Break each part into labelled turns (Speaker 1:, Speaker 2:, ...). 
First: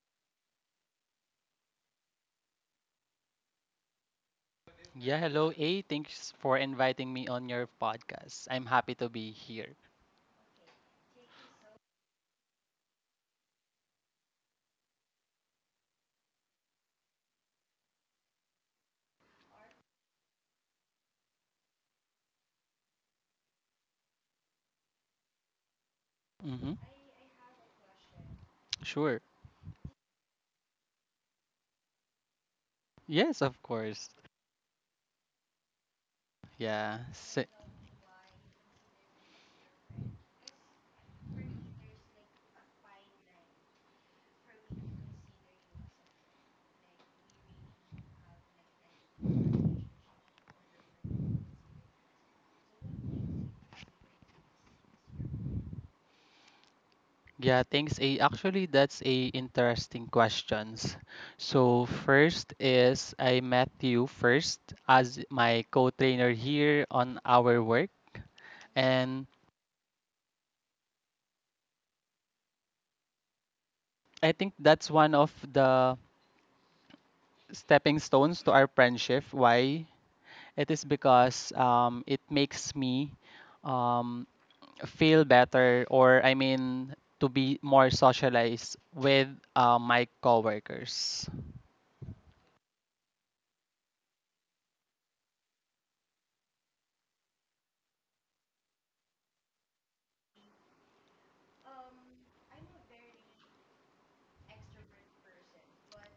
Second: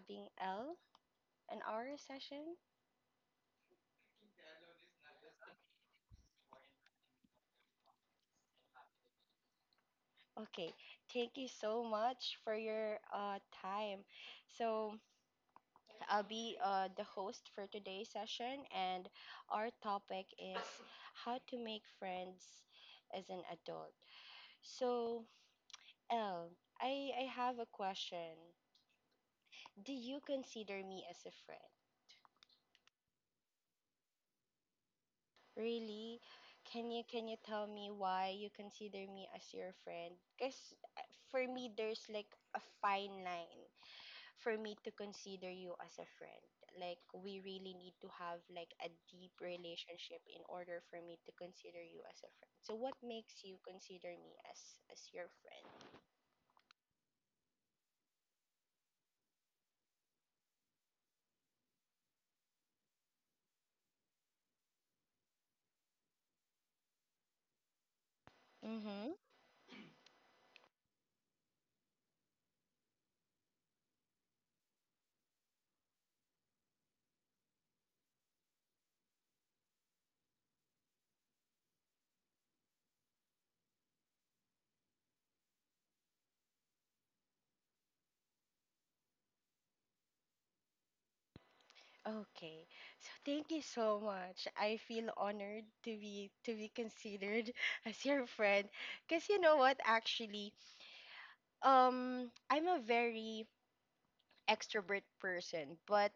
Speaker 1: having L an hour session.
Speaker 2: Yeah, hello A. Thanks for inviting me on your podcast. I'm happy to be here.
Speaker 1: Okay, thank you so much for your time. So, I'll be the host for today's session, and our topic is how to make friends as an adult. So, L,
Speaker 2: Mm-hmm.
Speaker 1: I have a question.
Speaker 2: Sure.
Speaker 1: Do you consider me as a friend?
Speaker 2: Yes, of course.
Speaker 1: Really? Can
Speaker 2: Yeah.
Speaker 1: you can you
Speaker 2: S-
Speaker 1: tell me why you consider me as your friend? Because for me there's like a fine line for me to consider you as a friend. Like we really need to have like a deep relationship in order for me to consider you as a friend. So what makes you consider me as your friend?
Speaker 2: yeah, thanks A. Actually, that's a interesting questions. So first is I met you first as my co-trainer here on our work,
Speaker 1: Mm-hmm.
Speaker 2: and I think that's one of the stepping stones to our friendship. Why? It is because it makes me um, feel better, or I mean, to be more socialized with my coworkers.
Speaker 1: Okay. So thank you so much. I feel honored to be considered as your friend. Cause you know what actually I'm a very extrovert person, but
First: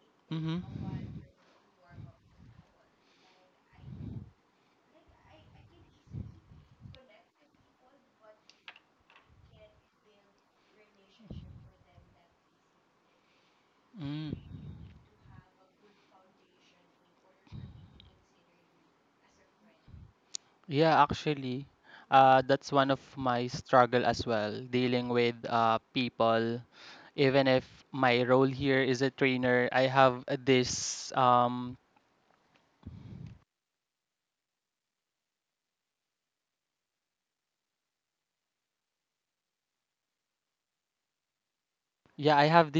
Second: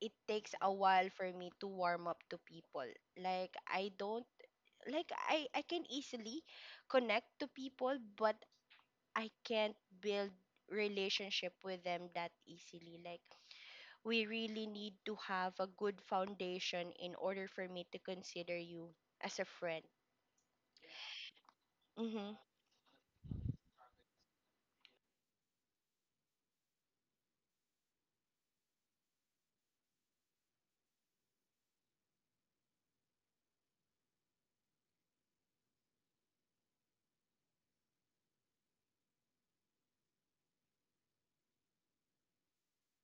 Speaker 1: it takes a
Speaker 2: Mm-hmm.
Speaker 1: while for me to warm up to people. Like I don't like I can easily connect to people, but I can't build relationship with them that easily. Like we
Speaker 2: Mm.
Speaker 1: really need to have a good foundation in order for me to consider you as a friend.
Speaker 2: Yeah, actually,
Speaker 1: Mhm.
Speaker 2: that's one of my struggle as well, dealing with people. Even if my role here is a trainer, I have this yeah, I have